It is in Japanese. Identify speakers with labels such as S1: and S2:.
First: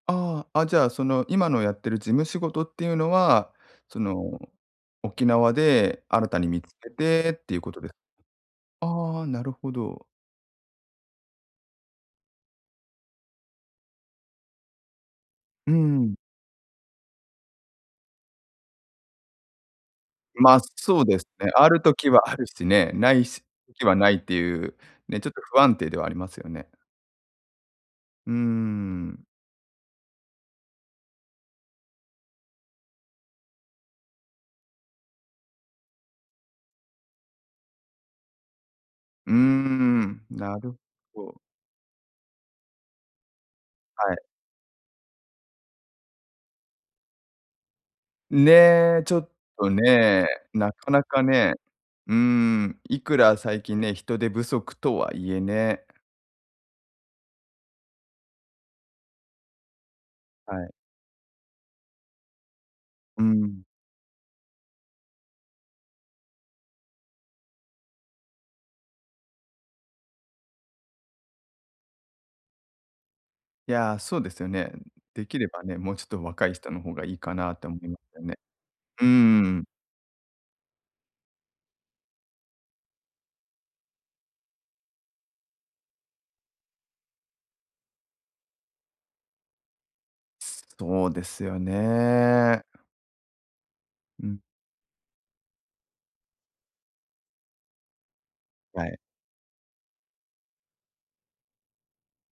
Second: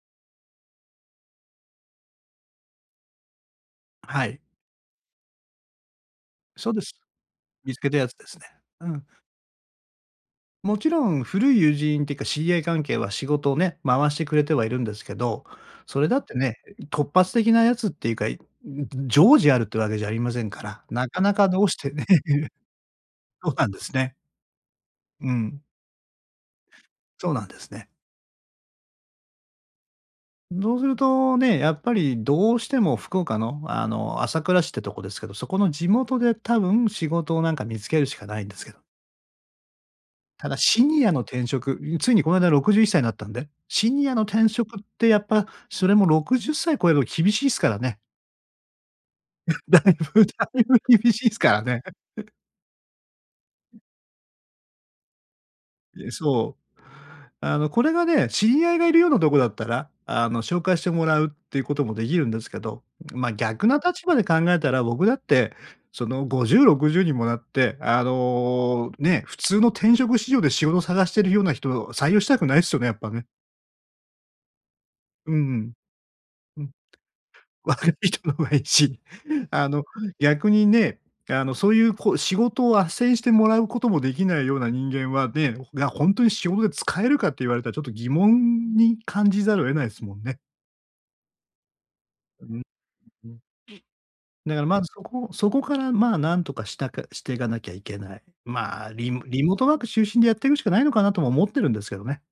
S1: ああ、あ、じゃあその、今のやってる事務仕事っていうのは、そ
S2: は
S1: の、
S2: い。
S1: 沖縄で新たに見
S2: そう
S1: つ
S2: で
S1: け
S2: す。
S1: てっていうこ
S2: 見つ
S1: とで
S2: けたやつですね。うん。
S1: ああ、なるほど。
S2: もちろん、古い友人ってか知り合い関係は、仕事をね、回してくれてはいるんですけど、
S1: う
S2: それ
S1: ん。
S2: だってね、え、い突発的なやつっていうか、いんん、ずん常時あるってわけじゃありません
S1: ま、
S2: から、
S1: そう
S2: なか
S1: です
S2: なか
S1: ね、
S2: ど
S1: あ
S2: うし
S1: る
S2: てね
S1: 時 は
S2: い
S1: ある
S2: う
S1: しね、無いし
S2: そうなんで
S1: 時
S2: す
S1: は無
S2: ね。
S1: いっていうね、ちょ
S2: う
S1: っと不
S2: ん。
S1: 安定ではありますよね。
S2: そうなんですね。
S1: うーん。
S2: ん、そうするとね、やっぱりどうしても、福岡の、あの朝倉市っていうとこですけど、そこの地元で多分仕事をなんか見つけるしかないんですけど。
S1: うーん、
S2: ただ
S1: なる
S2: シニアの
S1: ほど。
S2: 転職ん、ついにこないだ61歳になったんで、シニ
S1: は
S2: ア
S1: い。
S2: の転職ってやっぱ、それも60歳超えれば厳しいっすからね。
S1: ね、ちょっ と
S2: 大分
S1: ね、
S2: 大
S1: な
S2: 分
S1: かな
S2: 厳
S1: か
S2: しいすか
S1: ね、
S2: らね。え
S1: うーん、いくら最
S2: う
S1: 近ね、人手不足とはいえね。
S2: え、そう。あのこれがね、知り合いが居るようなとこだったら、あの、紹
S1: はい。
S2: 介してもらうっていうことも出来るんですけど、ん、
S1: う
S2: ま、
S1: ん。
S2: 逆の立場で考えたら僕だって、その、50、60にもなって、あの、ね、普通の転職市場で仕事探してるような人を採用したくないっすよね、やっぱね。
S1: いや、そうですよね。んん、出
S2: うんう
S1: 来れば
S2: ん。
S1: ね、もうちょっと若い
S2: うん。
S1: 人の方がいいかなって思
S2: 若
S1: い
S2: い
S1: まよ
S2: 人の
S1: ね。
S2: 方がいいし、
S1: うーん。
S2: あの、逆にね、あの、そういうこう仕事を斡旋してもらうことも出来ないような人間はねごほが、ほんとに仕事で使えるかって言われたらちょっと疑問に感じざるを得ないっすもんね。
S1: そうですよ
S2: う
S1: ね。
S2: ん、う
S1: ん。
S2: うん。
S1: うん。
S2: だからまずそこそこからまあ、何とかしたかしていかなきゃいけない。ま
S1: は
S2: あ、
S1: い。
S2: リリモートワーク中心でやってくしかないのかなとも思ってるんですけどね。